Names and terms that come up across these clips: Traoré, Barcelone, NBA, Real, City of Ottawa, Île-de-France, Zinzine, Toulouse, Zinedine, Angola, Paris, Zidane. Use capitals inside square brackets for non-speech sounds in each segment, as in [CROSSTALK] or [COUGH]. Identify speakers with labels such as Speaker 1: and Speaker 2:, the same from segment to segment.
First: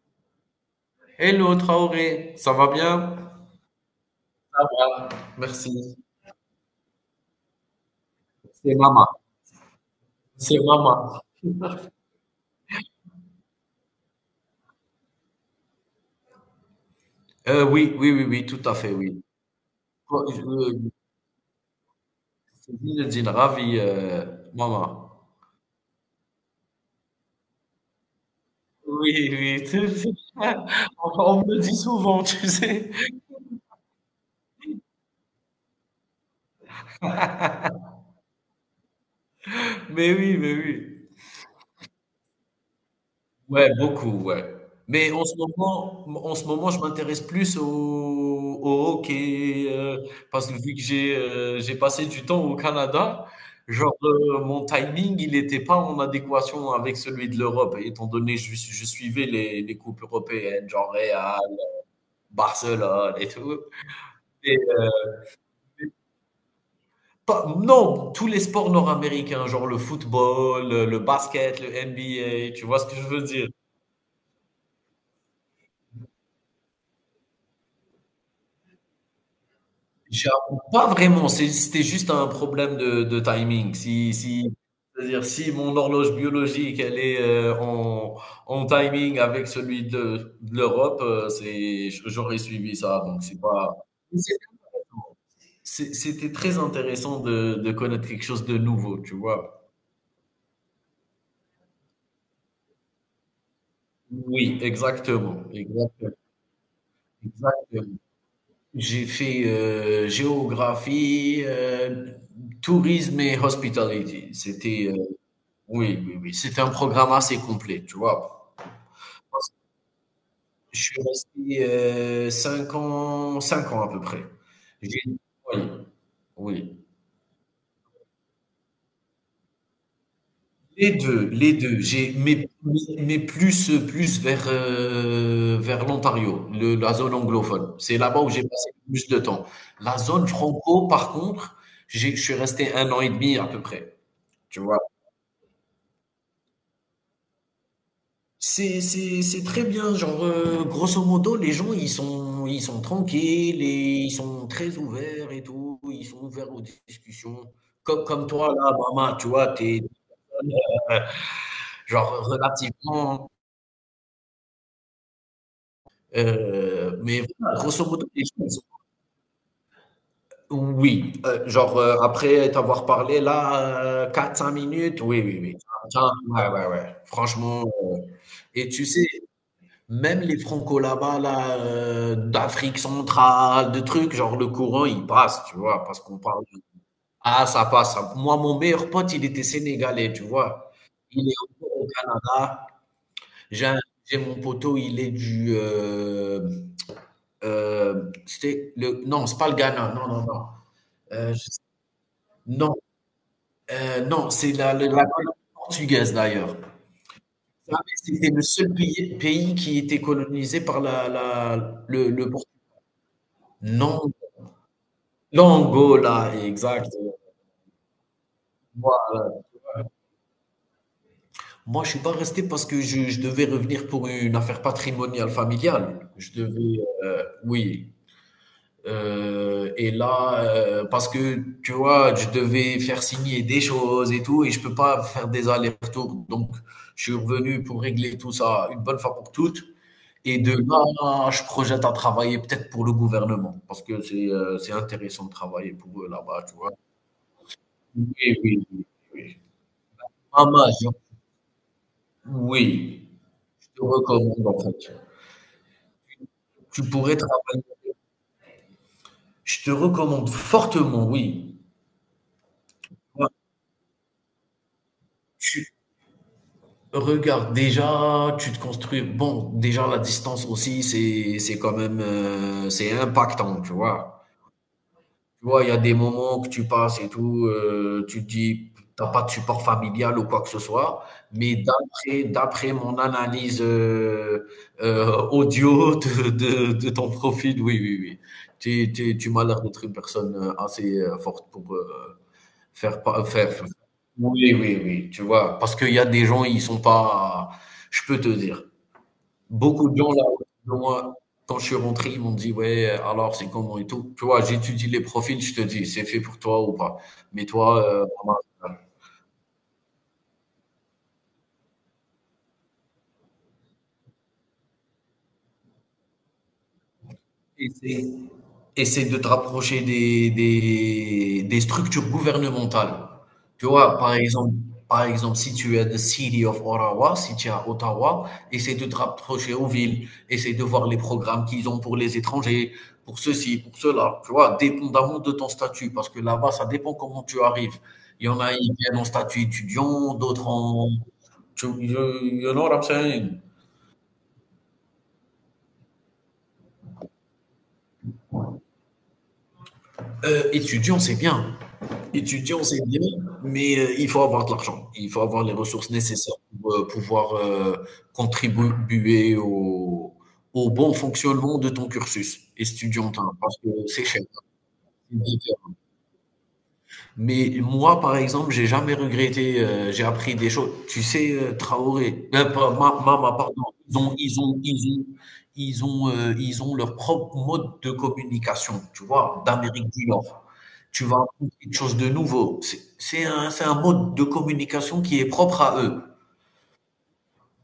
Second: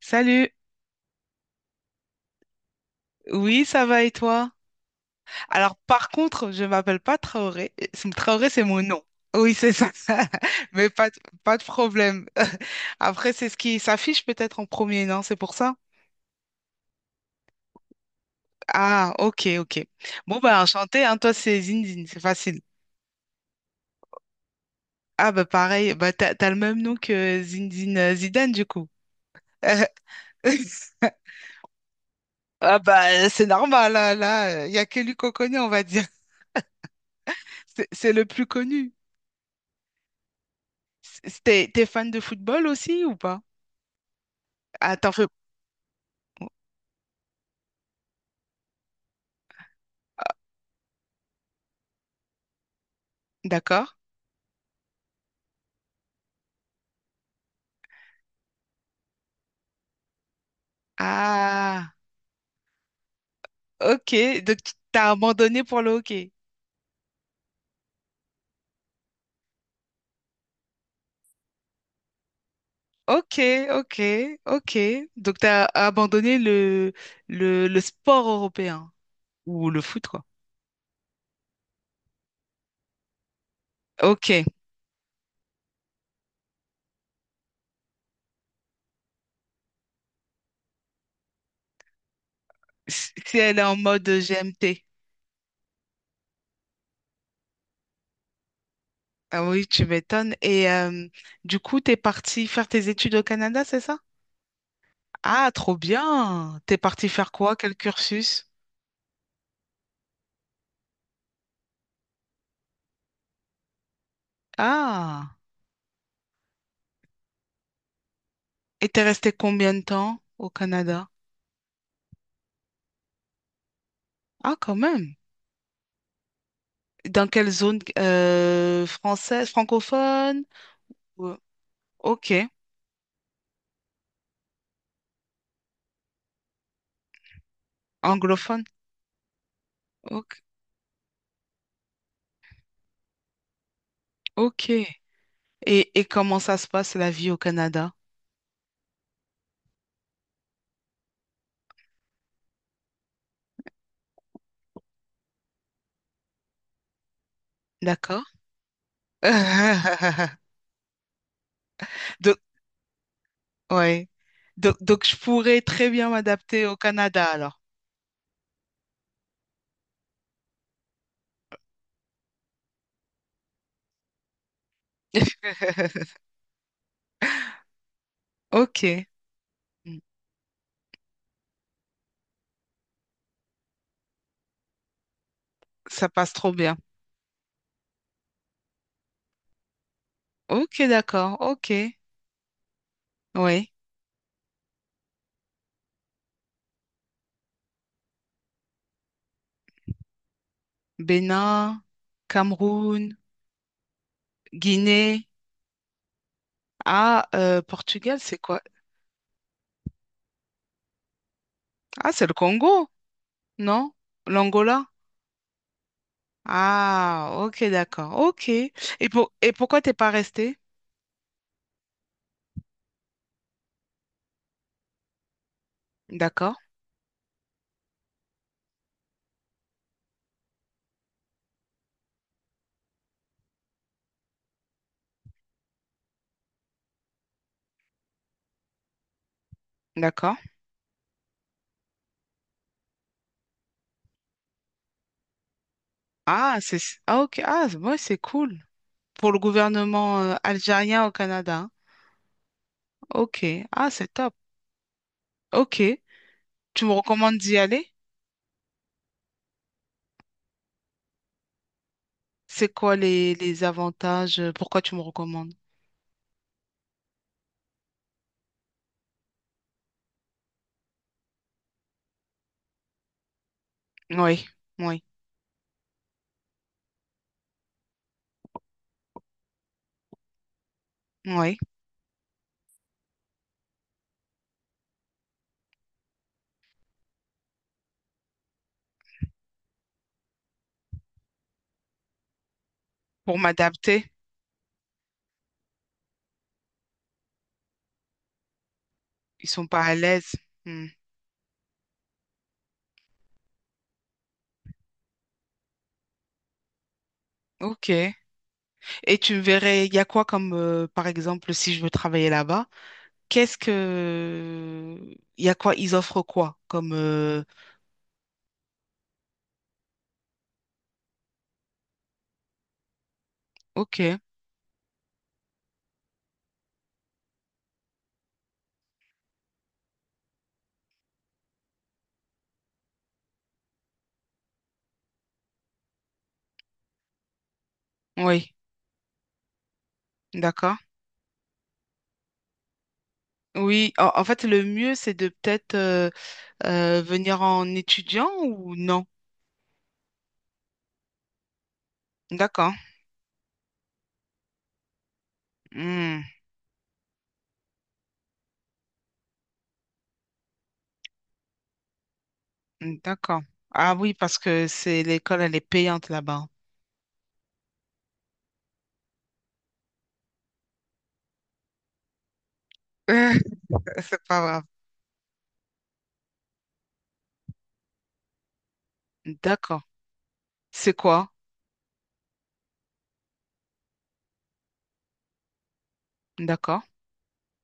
Speaker 1: Salut.
Speaker 2: Hello Traoré, ça va bien?
Speaker 1: Oui, ça va et toi? Alors,
Speaker 2: Merci.
Speaker 1: par contre, je m'appelle pas Traoré. Traoré, c'est
Speaker 2: C'est
Speaker 1: mon nom.
Speaker 2: Maman.
Speaker 1: Oui, c'est ça.
Speaker 2: C'est
Speaker 1: [LAUGHS] Mais
Speaker 2: Maman.
Speaker 1: pas de problème. [LAUGHS] Après, c'est ce qui s'affiche peut-être en premier, non? C'est pour ça?
Speaker 2: Oui, oui, oui, oui, tout à fait,
Speaker 1: Ah,
Speaker 2: oui.
Speaker 1: ok, ok.
Speaker 2: Bon,
Speaker 1: Bon, bah, enchanté, hein. Toi, c'est Zinzine, c'est facile.
Speaker 2: Je suis Zinedine, ravi, Maman.
Speaker 1: Ah, bah, pareil. Bah, t'as le même nom que Zinzine Zidane, du coup.
Speaker 2: Oui, oui.
Speaker 1: [LAUGHS]
Speaker 2: [LAUGHS] On me le dit souvent, tu
Speaker 1: Ah,
Speaker 2: sais.
Speaker 1: bah, c'est normal, hein, là. Il y a que lui qu'on connaît, on va dire. [LAUGHS] C'est le plus connu.
Speaker 2: Mais oui, mais oui.
Speaker 1: T'es fan de football aussi ou pas?
Speaker 2: Ouais, beaucoup, ouais.
Speaker 1: Ah,
Speaker 2: Mais
Speaker 1: t'en
Speaker 2: en
Speaker 1: fais...
Speaker 2: ce moment en ce moment, je m'intéresse plus au hockey, parce que vu que j'ai passé du temps au Canada,
Speaker 1: D'accord.
Speaker 2: genre, mon timing, il n'était pas en adéquation avec celui de l'Europe, étant donné que je suivais les coupes européennes, genre Real,
Speaker 1: Ah,
Speaker 2: Barcelone et tout
Speaker 1: ok.
Speaker 2: et
Speaker 1: Donc, tu t'as abandonné pour le hockey.
Speaker 2: pas non, tous les sports nord-américains, genre le football, le basket, le NBA, tu vois ce que je veux
Speaker 1: Ok,
Speaker 2: dire?
Speaker 1: ok, ok. Donc, t'as abandonné le sport européen ou le foot, quoi.
Speaker 2: J'avoue, pas vraiment, c'était juste un problème de timing. Si
Speaker 1: Ok.
Speaker 2: si c'est-à-dire si mon horloge biologique, elle est, en timing avec celui de l'Europe, c'est j'aurais suivi ça,
Speaker 1: Si
Speaker 2: donc
Speaker 1: si
Speaker 2: c'est
Speaker 1: elle est
Speaker 2: pas
Speaker 1: en mode
Speaker 2: c'est
Speaker 1: GMT.
Speaker 2: c'était très intéressant de connaître quelque chose de nouveau, tu
Speaker 1: Ah oui,
Speaker 2: vois?
Speaker 1: tu m'étonnes. Et du coup, t'es parti faire tes études au Canada, c'est ça?
Speaker 2: Oui, exactement,
Speaker 1: Ah, trop
Speaker 2: exactement,
Speaker 1: bien. T'es parti faire quoi? Quel
Speaker 2: exactement.
Speaker 1: cursus?
Speaker 2: J'ai fait, géographie, tourisme et hospitality. C'était,
Speaker 1: Ah.
Speaker 2: oui, oui, oui, c'était un programme assez complet, tu vois?
Speaker 1: Et t'es resté combien de temps au
Speaker 2: Je suis
Speaker 1: Canada?
Speaker 2: resté, heu, 5 ans 5 ans à peu près.
Speaker 1: Ah, quand
Speaker 2: J'ai
Speaker 1: même.
Speaker 2: oui, oui.
Speaker 1: Dans quelle zone française, francophone?
Speaker 2: Les 2,
Speaker 1: ou-
Speaker 2: les deux. J'ai
Speaker 1: Ok,
Speaker 2: mais plus, plus vers, vers l'Ontario, le la zone anglophone. C'est là-bas où j'ai
Speaker 1: anglophone.
Speaker 2: passé le plus de temps. La zone
Speaker 1: Ok.
Speaker 2: franco, par contre, j'ai je suis resté un an et demi à peu près, tu
Speaker 1: Ok.
Speaker 2: vois?
Speaker 1: Et comment ça se passe la vie au Canada?
Speaker 2: C'est très bien. Genre, grosso modo, les gens, ils sont tranquilles et ils sont très ouverts et tout. Ils sont ouverts aux discussions.
Speaker 1: D'accord?
Speaker 2: Comme toi, là, maman, tu vois, t'es,
Speaker 1: [LAUGHS]
Speaker 2: euh, genre,
Speaker 1: Donc,
Speaker 2: relativement,
Speaker 1: ouais. Donc, je pourrais très bien m'adapter au
Speaker 2: mais
Speaker 1: Canada
Speaker 2: voilà,
Speaker 1: alors.
Speaker 2: grosso modo, les gens, ils sont- oui, genre, après t'avoir parlé, là, quatre cinq minutes, oui, oui, oui. Tiens,
Speaker 1: [LAUGHS]
Speaker 2: ouais, ouais, ouais. Franchement, et tu
Speaker 1: Ok.
Speaker 2: sais,
Speaker 1: Mm.
Speaker 2: même les Franco là-bas, là, d'Afrique centrale, de trucs, genre le courant il passe, tu vois? Parce
Speaker 1: Ça
Speaker 2: qu'on
Speaker 1: passe
Speaker 2: parle
Speaker 1: trop bien.
Speaker 2: ah ça passe, ça moi mon meilleur pote il était sénégalais, tu vois?
Speaker 1: Ok,
Speaker 2: Il est
Speaker 1: d'accord. Ok.
Speaker 2: encore au Canada. J'ai
Speaker 1: Oui.
Speaker 2: un j'ai mon poteau, il est du, c'était le non, c'est pas le Ghana, non, non, non, je
Speaker 1: Bénin,
Speaker 2: non,
Speaker 1: Cameroun,
Speaker 2: non, c'est la
Speaker 1: Guinée.
Speaker 2: colonie portugaise d'ailleurs.
Speaker 1: Ah,
Speaker 2: Ça,
Speaker 1: Portugal,
Speaker 2: c'était
Speaker 1: c'est
Speaker 2: le
Speaker 1: quoi?
Speaker 2: seul pays qui était colonisé par la la
Speaker 1: Ah, c'est
Speaker 2: le
Speaker 1: le
Speaker 2: Portu
Speaker 1: Congo, non?
Speaker 2: non.
Speaker 1: L'Angola?
Speaker 2: L'Angola, exact.
Speaker 1: Ah, ok, d'accord. Ok. Et
Speaker 2: Moi,
Speaker 1: pourquoi t'es pas resté?
Speaker 2: moi, je suis pas resté parce que je devais revenir pour une affaire patrimoniale familiale. Je
Speaker 1: D'accord,
Speaker 2: devais, oui. Et là, parce que tu vois, je devais faire signer des choses et tout, et je peux pas faire des allers-retours. Donc, je suis revenu pour régler tout ça une bonne fois pour toutes.
Speaker 1: d'accord.
Speaker 2: Et de là, je projette à travailler peut-être pour le gouvernement, parce que c'est intéressant de travailler pour eux là-bas, tu
Speaker 1: Ah,
Speaker 2: vois.
Speaker 1: c'est ah, ok. Ah, ouais,
Speaker 2: Oui,
Speaker 1: c'est cool.
Speaker 2: oui, oui.
Speaker 1: Pour
Speaker 2: oui.
Speaker 1: le gouvernement
Speaker 2: Ah, major-
Speaker 1: algérien au Canada, hein.
Speaker 2: oui,
Speaker 1: Ok.
Speaker 2: te
Speaker 1: Ah, c'est top.
Speaker 2: recommande en fait.
Speaker 1: Ok.
Speaker 2: Tu
Speaker 1: Tu me
Speaker 2: pourrais
Speaker 1: recommandes d'y
Speaker 2: travailler.
Speaker 1: aller?
Speaker 2: Je te recommande fortement, oui.
Speaker 1: C'est quoi
Speaker 2: Ouais,
Speaker 1: les avantages? Pourquoi tu me recommandes?
Speaker 2: tu regardes déjà, tu te construis. Bon, déjà la distance aussi, c'est quand même c'est impactant, tu vois.
Speaker 1: Oui, oui,
Speaker 2: Tu vois, il y a des moments que tu passes et tout, tu te dis: t'as pas de support familial ou quoi que ce soit», mais
Speaker 1: oui.
Speaker 2: d'après mon analyse, heu, audio de ton profil, oui, oui, oui. Tu m'as l'air d'être une personne, assez, forte pour,
Speaker 1: Pour
Speaker 2: faire f
Speaker 1: m'adapter,
Speaker 2: oui, oui, oui, tu vois? Parce qu'il y a des gens, ils sont pas je peux te dire.
Speaker 1: ils sont pas
Speaker 2: Beaucoup
Speaker 1: à
Speaker 2: de gens là
Speaker 1: l'aise.
Speaker 2: autour de
Speaker 1: Hmm.
Speaker 2: moi, quand je suis rentré, ils m'ont dit: «Ouais, alors c'est comment et tout?» tu vois? J'étudie les profils, je te dis: «C'est fait pour toi ou pas». Mais toi,
Speaker 1: Ok. Et tu me verrais, il y a quoi comme, par exemple, si je veux travailler là-bas? Qu'est-ce que... Il y a quoi? Ils offrent quoi? Comme...
Speaker 2: Essaye, essaye de te rapprocher des structures gouvernementales. Tu vois,
Speaker 1: Ok,
Speaker 2: par exemple, si tu es de City of Ottawa, si tu es à Ottawa, essaye de te rapprocher aux villes, essaye de voir les programmes qu'ils ont pour les étrangers, pour ceci, pour cela, tu vois, dépendamment de ton statut, parce que là-bas, ça dépend comment tu arrives. Il y en
Speaker 1: oui,
Speaker 2: a, ils viennent en statut étudiant, d'autres
Speaker 1: d'accord.
Speaker 2: en... you, you know what I'm saying?
Speaker 1: Oui, en fait, le mieux, c'est de peut-être venir en étudiant ou non?
Speaker 2: Étudiant, c'est bien. Étudier, on
Speaker 1: D'accord.
Speaker 2: sait bien, mais il faut avoir de l'argent. Il faut avoir les ressources
Speaker 1: Hmm,
Speaker 2: nécessaires pour pouvoir contribuer au bon fonctionnement de ton cursus étudiantin,
Speaker 1: d'accord.
Speaker 2: parce que
Speaker 1: Ah
Speaker 2: c'est
Speaker 1: oui,
Speaker 2: cher.
Speaker 1: parce que c'est l'école, elle est payante là-bas.
Speaker 2: Mais moi, par exemple, j'ai jamais regretté, j'ai appris des choses. Tu sais, Traoré, pas Ma Mama,
Speaker 1: [LAUGHS]
Speaker 2: pardon, ont
Speaker 1: C'est pas
Speaker 2: ils ont
Speaker 1: grave.
Speaker 2: ils ont ils ont, ils ont leur propre mode de communication, tu vois?
Speaker 1: D'accord.
Speaker 2: D'Amérique du Nord.
Speaker 1: C'est
Speaker 2: Tu vas
Speaker 1: quoi?
Speaker 2: apprendre quelque chose de nouveau. C'est un mode de communication qui est propre à eux.
Speaker 1: D'accord.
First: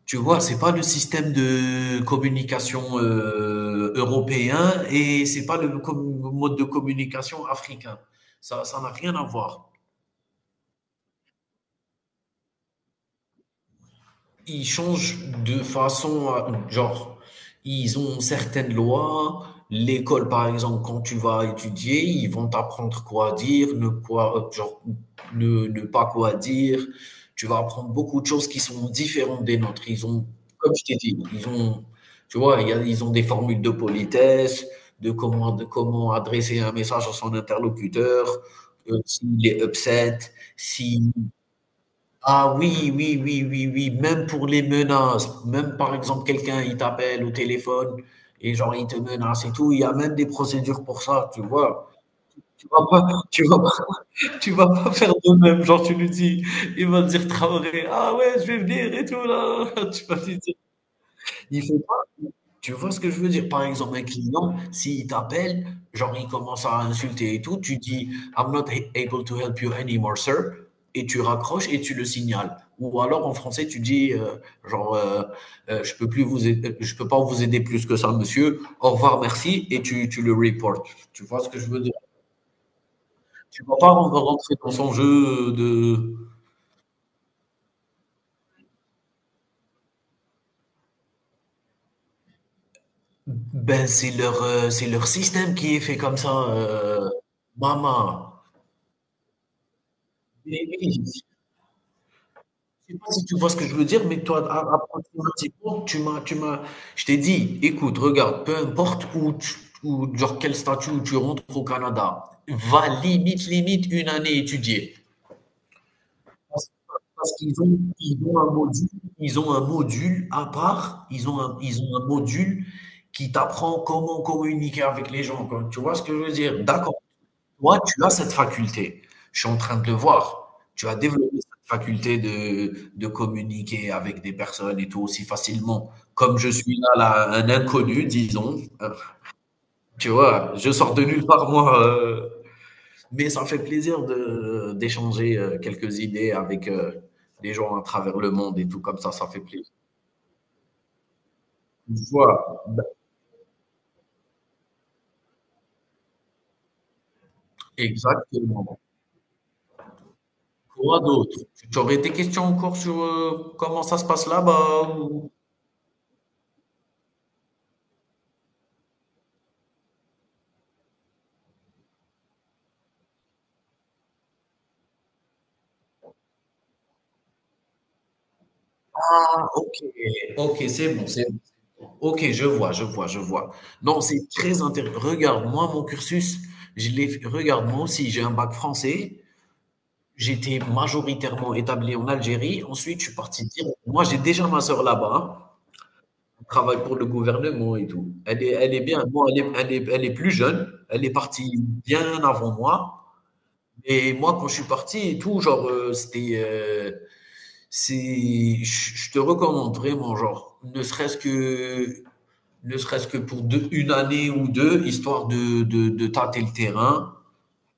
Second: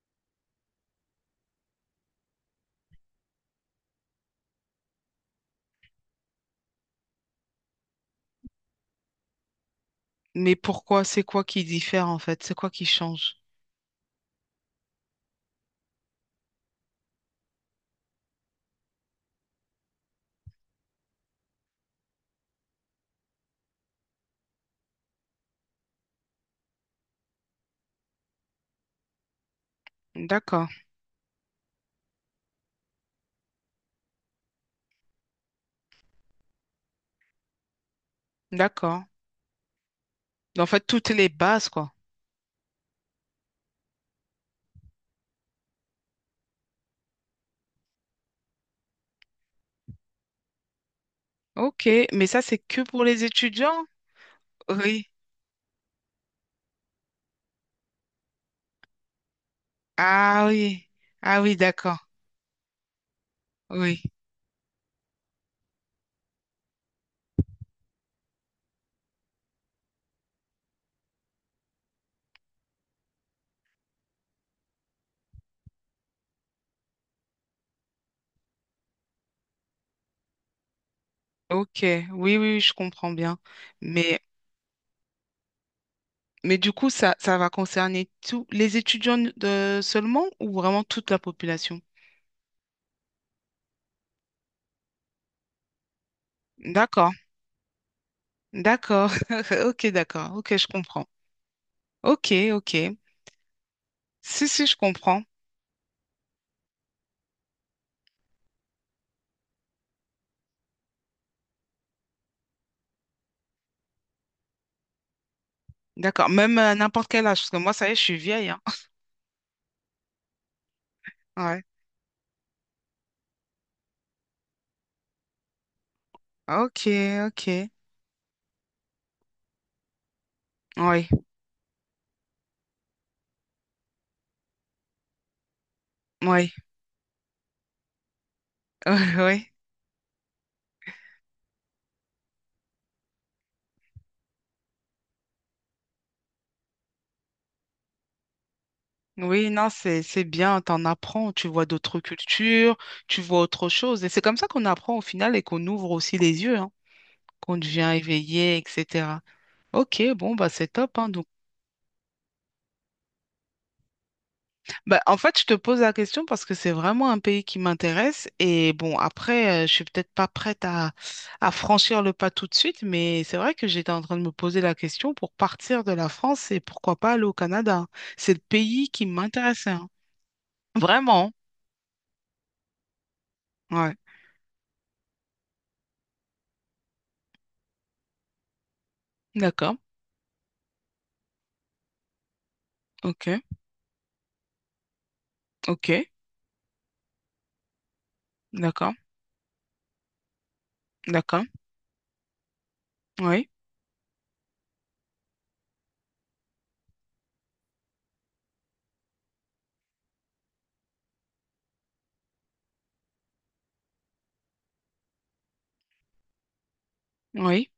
Speaker 2: Tu vois? C'est pas le système de communication, européen et c'est pas le com mode de communication africain. Ça n'a rien à voir.
Speaker 1: Mais pourquoi? C'est quoi qui diffère en fait? C'est quoi qui change?
Speaker 2: Ils changent de façon, à- genre, ils ont certaines lois. L'école, par exemple, quand tu vas étudier, ils vont t'apprendre quoi dire, ne quoi, genre, ne pas quoi dire. Tu vas apprendre beaucoup de choses qui sont différentes des nôtres. Ils ont,
Speaker 1: D'accord.
Speaker 2: comme je t'ai dit, ils ont, tu vois, il y a- ils ont des formules de politesse, de comment adresser un message à son interlocuteur,
Speaker 1: D'accord.
Speaker 2: s'il est upset,
Speaker 1: En fait,
Speaker 2: si
Speaker 1: toutes les bases, quoi.
Speaker 2: ah oui, oui, oui, oui, oui, même pour les menaces, même par exemple quelqu'un il t'appelle au téléphone et genre il te menace et tout, il y a même des procédures pour ça, tu
Speaker 1: Ok,
Speaker 2: vois.
Speaker 1: mais ça, c'est
Speaker 2: Tu
Speaker 1: que
Speaker 2: vas
Speaker 1: pour
Speaker 2: pas
Speaker 1: les
Speaker 2: tu vas
Speaker 1: étudiants.
Speaker 2: pas tu vas pas
Speaker 1: Oui.
Speaker 2: faire de même, genre tu lui dis, il va te dire Traoré: «Ah ouais, je vais venir et tout là». [LAUGHS] Tu vas lui
Speaker 1: Ah
Speaker 2: dire
Speaker 1: oui. Ah oui,
Speaker 2: il faut
Speaker 1: d'accord.
Speaker 2: tu vois ce que je veux dire? Par exemple, un
Speaker 1: Oui.
Speaker 2: client, s'il t'appelle, genre il commence à insulter et tout, tu dis I'm not he- able to help you anymore, sir, et tu raccroches et tu le signales. Ou alors en français, tu dis genre je peux pas vous aider plus que ça, monsieur. Au revoir, merci, et tu le reportes. Tu vois ce que je veux
Speaker 1: Ok.
Speaker 2: dire?
Speaker 1: Oui, oui, oui, je comprends bien.
Speaker 2: Tu vas pas ren-
Speaker 1: Mais,
Speaker 2: rentrer dans son jeu de
Speaker 1: mais du coup, ça va concerner tous les étudiants de, seulement ou vraiment toute la population?
Speaker 2: ben c'est leur système qui est fait comme ça,
Speaker 1: D'accord.
Speaker 2: maman.
Speaker 1: D'accord. [LAUGHS] Ok, d'accord. Ok,
Speaker 2: Mais
Speaker 1: je
Speaker 2: oui,
Speaker 1: comprends. Ok, ok.
Speaker 2: je sais pas si tu vois ce que je veux dire, mais toi,
Speaker 1: Si, si, je
Speaker 2: a-
Speaker 1: comprends.
Speaker 2: approximativement, tu m'as, je t'ai dit, écoute, regarde, peu importe où- genre quel statut où tu rentres au Canada, va limite une année étudier.
Speaker 1: D'accord. Même
Speaker 2: Parce,
Speaker 1: à n'importe quel
Speaker 2: parce
Speaker 1: âge, parce
Speaker 2: qu'ils
Speaker 1: que moi,
Speaker 2: ont,
Speaker 1: ça y est, je suis vieille, hein.
Speaker 2: ils ont un module à part,
Speaker 1: [LAUGHS] Ouais.
Speaker 2: ils ont un module qui t'apprend comment communiquer avec les gens, quoi. Tu vois ce que je veux dire?
Speaker 1: Ok,
Speaker 2: D'accord.
Speaker 1: ok.
Speaker 2: Toi, tu as cette faculté. Je suis en train de le voir. Tu as
Speaker 1: Oui,
Speaker 2: développé cette faculté de communiquer avec des personnes et tout aussi facilement. Comme je
Speaker 1: oui,
Speaker 2: suis là, là, un inconnu, disons.
Speaker 1: [LAUGHS] oui, oui.
Speaker 2: Tu vois, je sors de nulle part, moi. Mais ça fait plaisir d'échanger quelques idées avec des gens à travers le monde et tout comme ça. Ça fait
Speaker 1: Oui, non,
Speaker 2: plaisir.
Speaker 1: c'est bien, t'en apprends, tu vois d'autres
Speaker 2: Voilà,
Speaker 1: cultures, tu vois autre chose. Et c'est comme ça qu'on apprend au final et qu'on ouvre aussi les yeux, hein, qu'on devient éveillé,
Speaker 2: exactement.
Speaker 1: etc. Ok, bon, bah c'est top,
Speaker 2: Quoi
Speaker 1: hein, donc.
Speaker 2: d'autre? Tu aurais des questions encore sur comment ça se passe là-bas?
Speaker 1: Bah, en
Speaker 2: Ou-
Speaker 1: fait, je te pose la question parce que c'est vraiment un pays qui m'intéresse. Et bon, après, je suis peut-être pas prête à franchir le pas tout de suite, mais c'est vrai que j'étais en train de me poser la question pour partir de la France et pourquoi pas aller au Canada. C'est le pays qui m'intéressait,
Speaker 2: OK,
Speaker 1: hein.
Speaker 2: OK, c'est bon, c'est
Speaker 1: Vraiment.
Speaker 2: bon. OK, je vois, je vois, je vois.
Speaker 1: Ouais.
Speaker 2: Non, c'est très intéressant. Regarde, moi, mon cursus, je l'ai f regarde, moi aussi, j'ai un bac français.
Speaker 1: D'accord.
Speaker 2: J'étais majoritairement établi en Algérie. Ensuite, je suis
Speaker 1: Ok.
Speaker 2: parti direct moi, j'ai déjà ma sœur là-bas. Hein.
Speaker 1: Ok.
Speaker 2: Elle travaille pour le gouvernement et tout. Elle est
Speaker 1: D'accord,
Speaker 2: bien. Moi, elle est elle est plus jeune. Elle est
Speaker 1: d'accord.
Speaker 2: partie bien avant moi.
Speaker 1: Oui,
Speaker 2: Et moi, quand je suis parti et tout, c'est, je te recommande vraiment, genre, ne serait-ce que pour une année ou deux, histoire de tâter le terrain.
Speaker 1: oui,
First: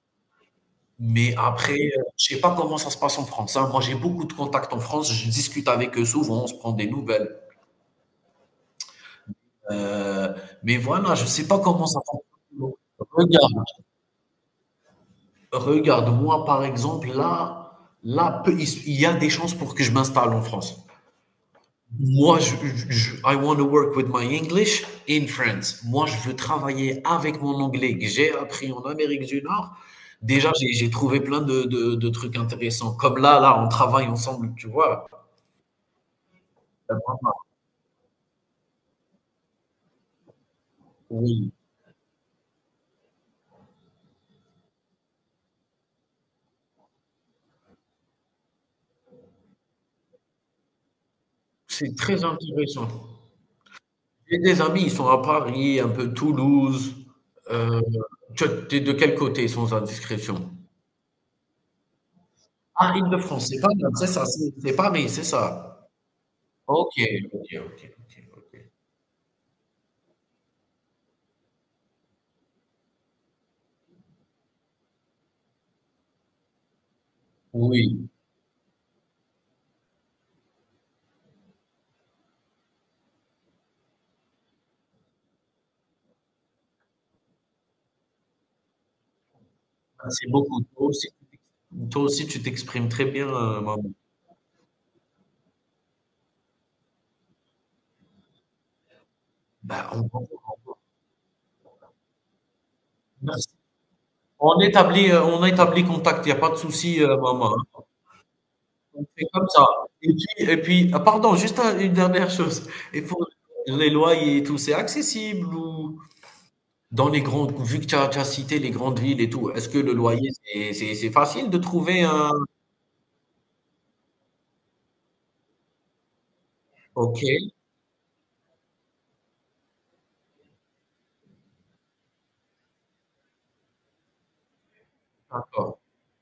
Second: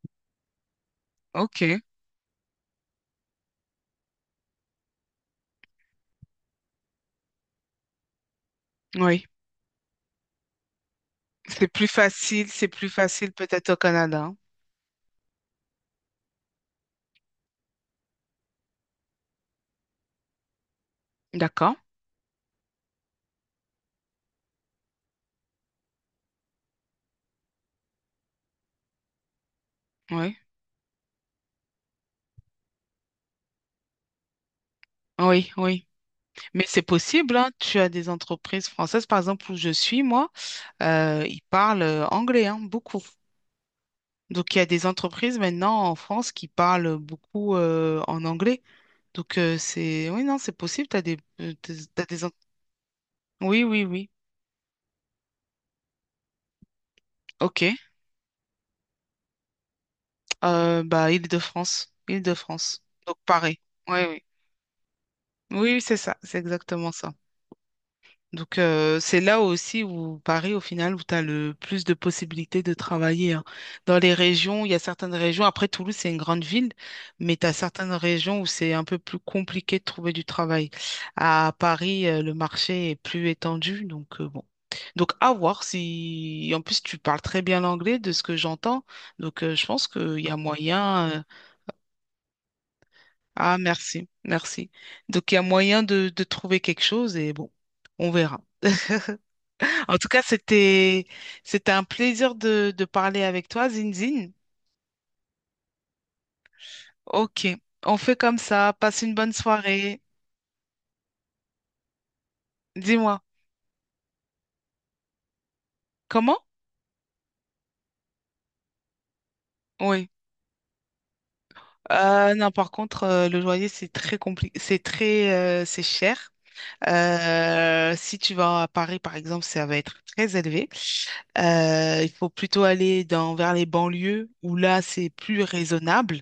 Speaker 2: Mais après,
Speaker 1: ok,
Speaker 2: je sais pas comment ça se passe en France. Hein. Moi, j'ai beaucoup de contacts en France. Je discute avec eux souvent. On se prend des nouvelles.
Speaker 1: oui.
Speaker 2: Euh, mais voilà, je sais pas
Speaker 1: C'est
Speaker 2: comment
Speaker 1: plus
Speaker 2: ça
Speaker 1: facile, c'est
Speaker 2: fonctionne.
Speaker 1: plus facile
Speaker 2: Regarde,
Speaker 1: peut-être au Canada, hein.
Speaker 2: regarde, moi, par exemple, là, là, peu- il y a des chances pour que je m'installe en France.
Speaker 1: D'accord,
Speaker 2: Moi, je- I want to work with my English in France. Moi, je veux travailler avec mon anglais que j'ai appris en Amérique du Nord.
Speaker 1: oui,
Speaker 2: Déjà, j'ai trouvé plein de trucs intéressants. Comme là, là, on travaille ensemble, tu vois.
Speaker 1: oui, oui. Mais c'est possible, hein. Tu as des entreprises françaises, par exemple, où je suis, moi, ils
Speaker 2: Oui,
Speaker 1: parlent anglais, hein, beaucoup. Donc, il y a des entreprises maintenant en France qui parlent beaucoup en anglais. Donc, c'est... Oui, non, c'est possible. T'as des... t'as
Speaker 2: c'est
Speaker 1: t'as des...
Speaker 2: très intéressant.
Speaker 1: Oui, oui, oui.
Speaker 2: J'ai des amis, ils sont à Paris, un peu Toulouse.
Speaker 1: Ok.
Speaker 2: Euh, tu es de quel côté, sans indiscrétion?
Speaker 1: Bah, Île-de-France. Île-de-France.
Speaker 2: Ah,
Speaker 1: Donc,
Speaker 2: Île-de-France,
Speaker 1: pareil.
Speaker 2: c'est pas mal,
Speaker 1: Oui,
Speaker 2: c'est
Speaker 1: oui.
Speaker 2: ça, c'est pas mais c'est
Speaker 1: Oui,
Speaker 2: ça.
Speaker 1: c'est ça, c'est exactement
Speaker 2: Ok,
Speaker 1: ça.
Speaker 2: ok, ok, ok, ok.
Speaker 1: Donc, c'est là aussi où Paris, au final, où tu as le plus de possibilités de travailler, hein. Dans les régions, il y a certaines régions, après Toulouse, c'est une grande ville, mais tu as certaines
Speaker 2: Oui,
Speaker 1: régions où c'est un peu plus compliqué de trouver du travail. À Paris, le marché est plus étendu, donc bon. Donc, à voir si... En plus, tu parles très bien l'anglais de ce que j'entends, donc je pense qu'il y
Speaker 2: c'est
Speaker 1: a
Speaker 2: beaucoup.
Speaker 1: moyen,
Speaker 2: Toi aussi, tu t'exprimes très bien,
Speaker 1: ah,
Speaker 2: maman.
Speaker 1: merci, merci. Donc, il y a moyen de trouver quelque chose et bon, on verra.
Speaker 2: Ben,
Speaker 1: En tout
Speaker 2: on,
Speaker 1: cas, c'était un plaisir de parler avec
Speaker 2: merci.
Speaker 1: toi, Zinzine.
Speaker 2: On établit contact, il n'y a pas de souci,
Speaker 1: Ok,
Speaker 2: maman.
Speaker 1: on fait comme ça. Passe
Speaker 2: On
Speaker 1: une
Speaker 2: fait
Speaker 1: bonne
Speaker 2: comme ça.
Speaker 1: soirée.
Speaker 2: Et puis, et puis ah, pardon, juste un- une dernière chose. Il faut
Speaker 1: Dis-moi,
Speaker 2: les loyers, et tout, c'est accessible ou
Speaker 1: comment?
Speaker 2: dans les grandes, vu que tu as cité les grandes villes et tout, est-ce que le
Speaker 1: Oui.
Speaker 2: loyer, c'est facile de trouver un...
Speaker 1: Non, par contre, le loyer, c'est très compliqué, c'est cher.
Speaker 2: Ok,
Speaker 1: Si tu vas à Paris, par exemple, ça va être très élevé. Il faut plutôt aller vers les banlieues où là, c'est plus
Speaker 2: d'accord.
Speaker 1: raisonnable.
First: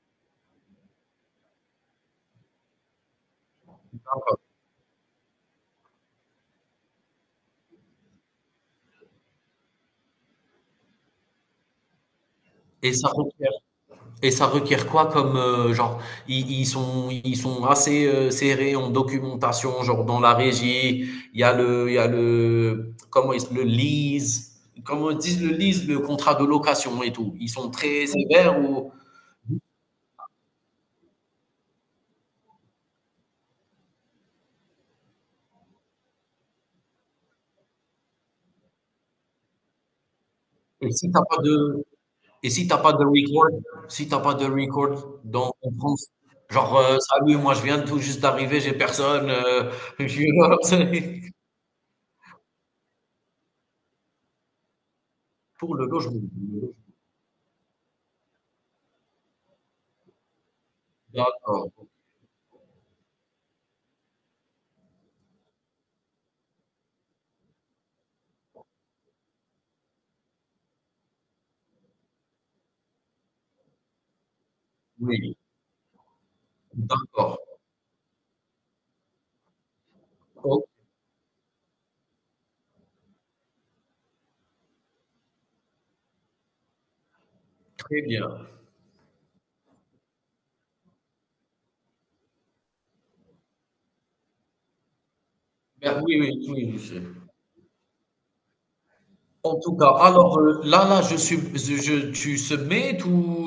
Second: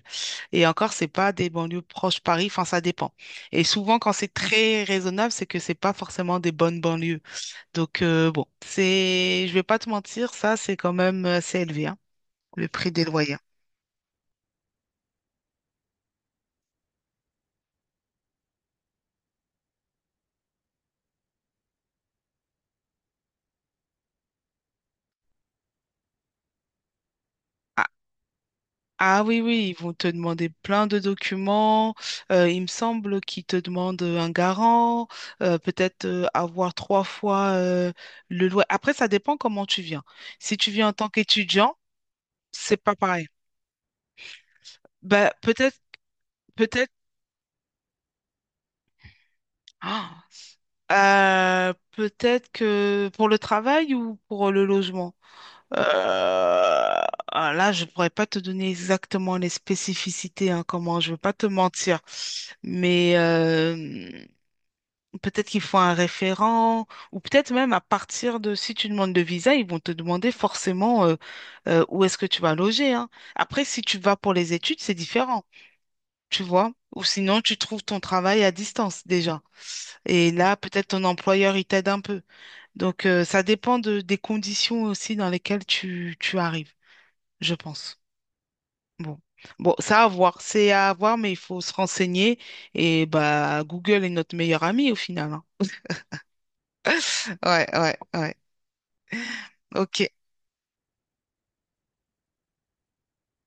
Speaker 1: Et encore, c'est pas des banlieues proches Paris. Enfin, ça dépend. Et souvent, quand c'est
Speaker 2: d'accord.
Speaker 1: très raisonnable, c'est que c'est pas forcément des bonnes banlieues. Donc, bon, je vais pas te mentir, ça, c'est quand même assez élevé, hein, le prix
Speaker 2: Et
Speaker 1: des
Speaker 2: ça
Speaker 1: loyers.
Speaker 2: requiert et ça requiert quoi comme genre ils sont assez serrés en documentation genre dans la régie il y a le comment ils le lease comment ils disent le lease le contrat de location et tout ils sont très sévères ou
Speaker 1: Ah oui, oui, ils vont te demander plein de documents. Il me semble qu'ils te demandent un garant, peut-être avoir trois fois le loyer. Après, ça dépend comment tu viens. Si tu viens
Speaker 2: et
Speaker 1: en tant
Speaker 2: si t'as pas
Speaker 1: qu'étudiant,
Speaker 2: de et si
Speaker 1: c'est
Speaker 2: t'as pas
Speaker 1: pas
Speaker 2: de
Speaker 1: pareil.
Speaker 2: record si t'as pas de record
Speaker 1: Bah,
Speaker 2: dans en
Speaker 1: peut-être,
Speaker 2: France genre
Speaker 1: peut-être,
Speaker 2: salut moi je viens tout juste d'arriver j'ai personne [LAUGHS] je
Speaker 1: [GASPS] ah,
Speaker 2: suis-
Speaker 1: peut-être que pour le travail ou pour le logement.
Speaker 2: [LAUGHS] pour le logement
Speaker 1: Euh, ah, là, je pourrais pas te donner exactement les spécificités, hein, comment, je veux pas te
Speaker 2: d'accord
Speaker 1: mentir. Mais peut-être qu'il faut un référent, ou peut-être même à partir de, si tu demandes de visa, ils vont te demander forcément où est-ce que tu vas loger, hein. Après, si tu vas pour les études, c'est
Speaker 2: oui
Speaker 1: différent, tu vois. Ou
Speaker 2: d'accord
Speaker 1: sinon, tu trouves ton travail à distance déjà. Et là,
Speaker 2: Ok.
Speaker 1: peut-être ton employeur, il t'aide un peu. Donc, ça dépend des conditions aussi dans lesquelles tu arrives, je pense.
Speaker 2: Très bien.
Speaker 1: Bon. Bon, ça à voir, c'est à voir, mais il faut se renseigner. Et bah, Google est notre meilleur ami au final, hein.
Speaker 2: Ben oui, oui, oui, je sais.
Speaker 1: Ouais, ouais, ouais.
Speaker 2: En tout cas,
Speaker 1: Ok.
Speaker 2: alors, là là, je suis, je tu submit ou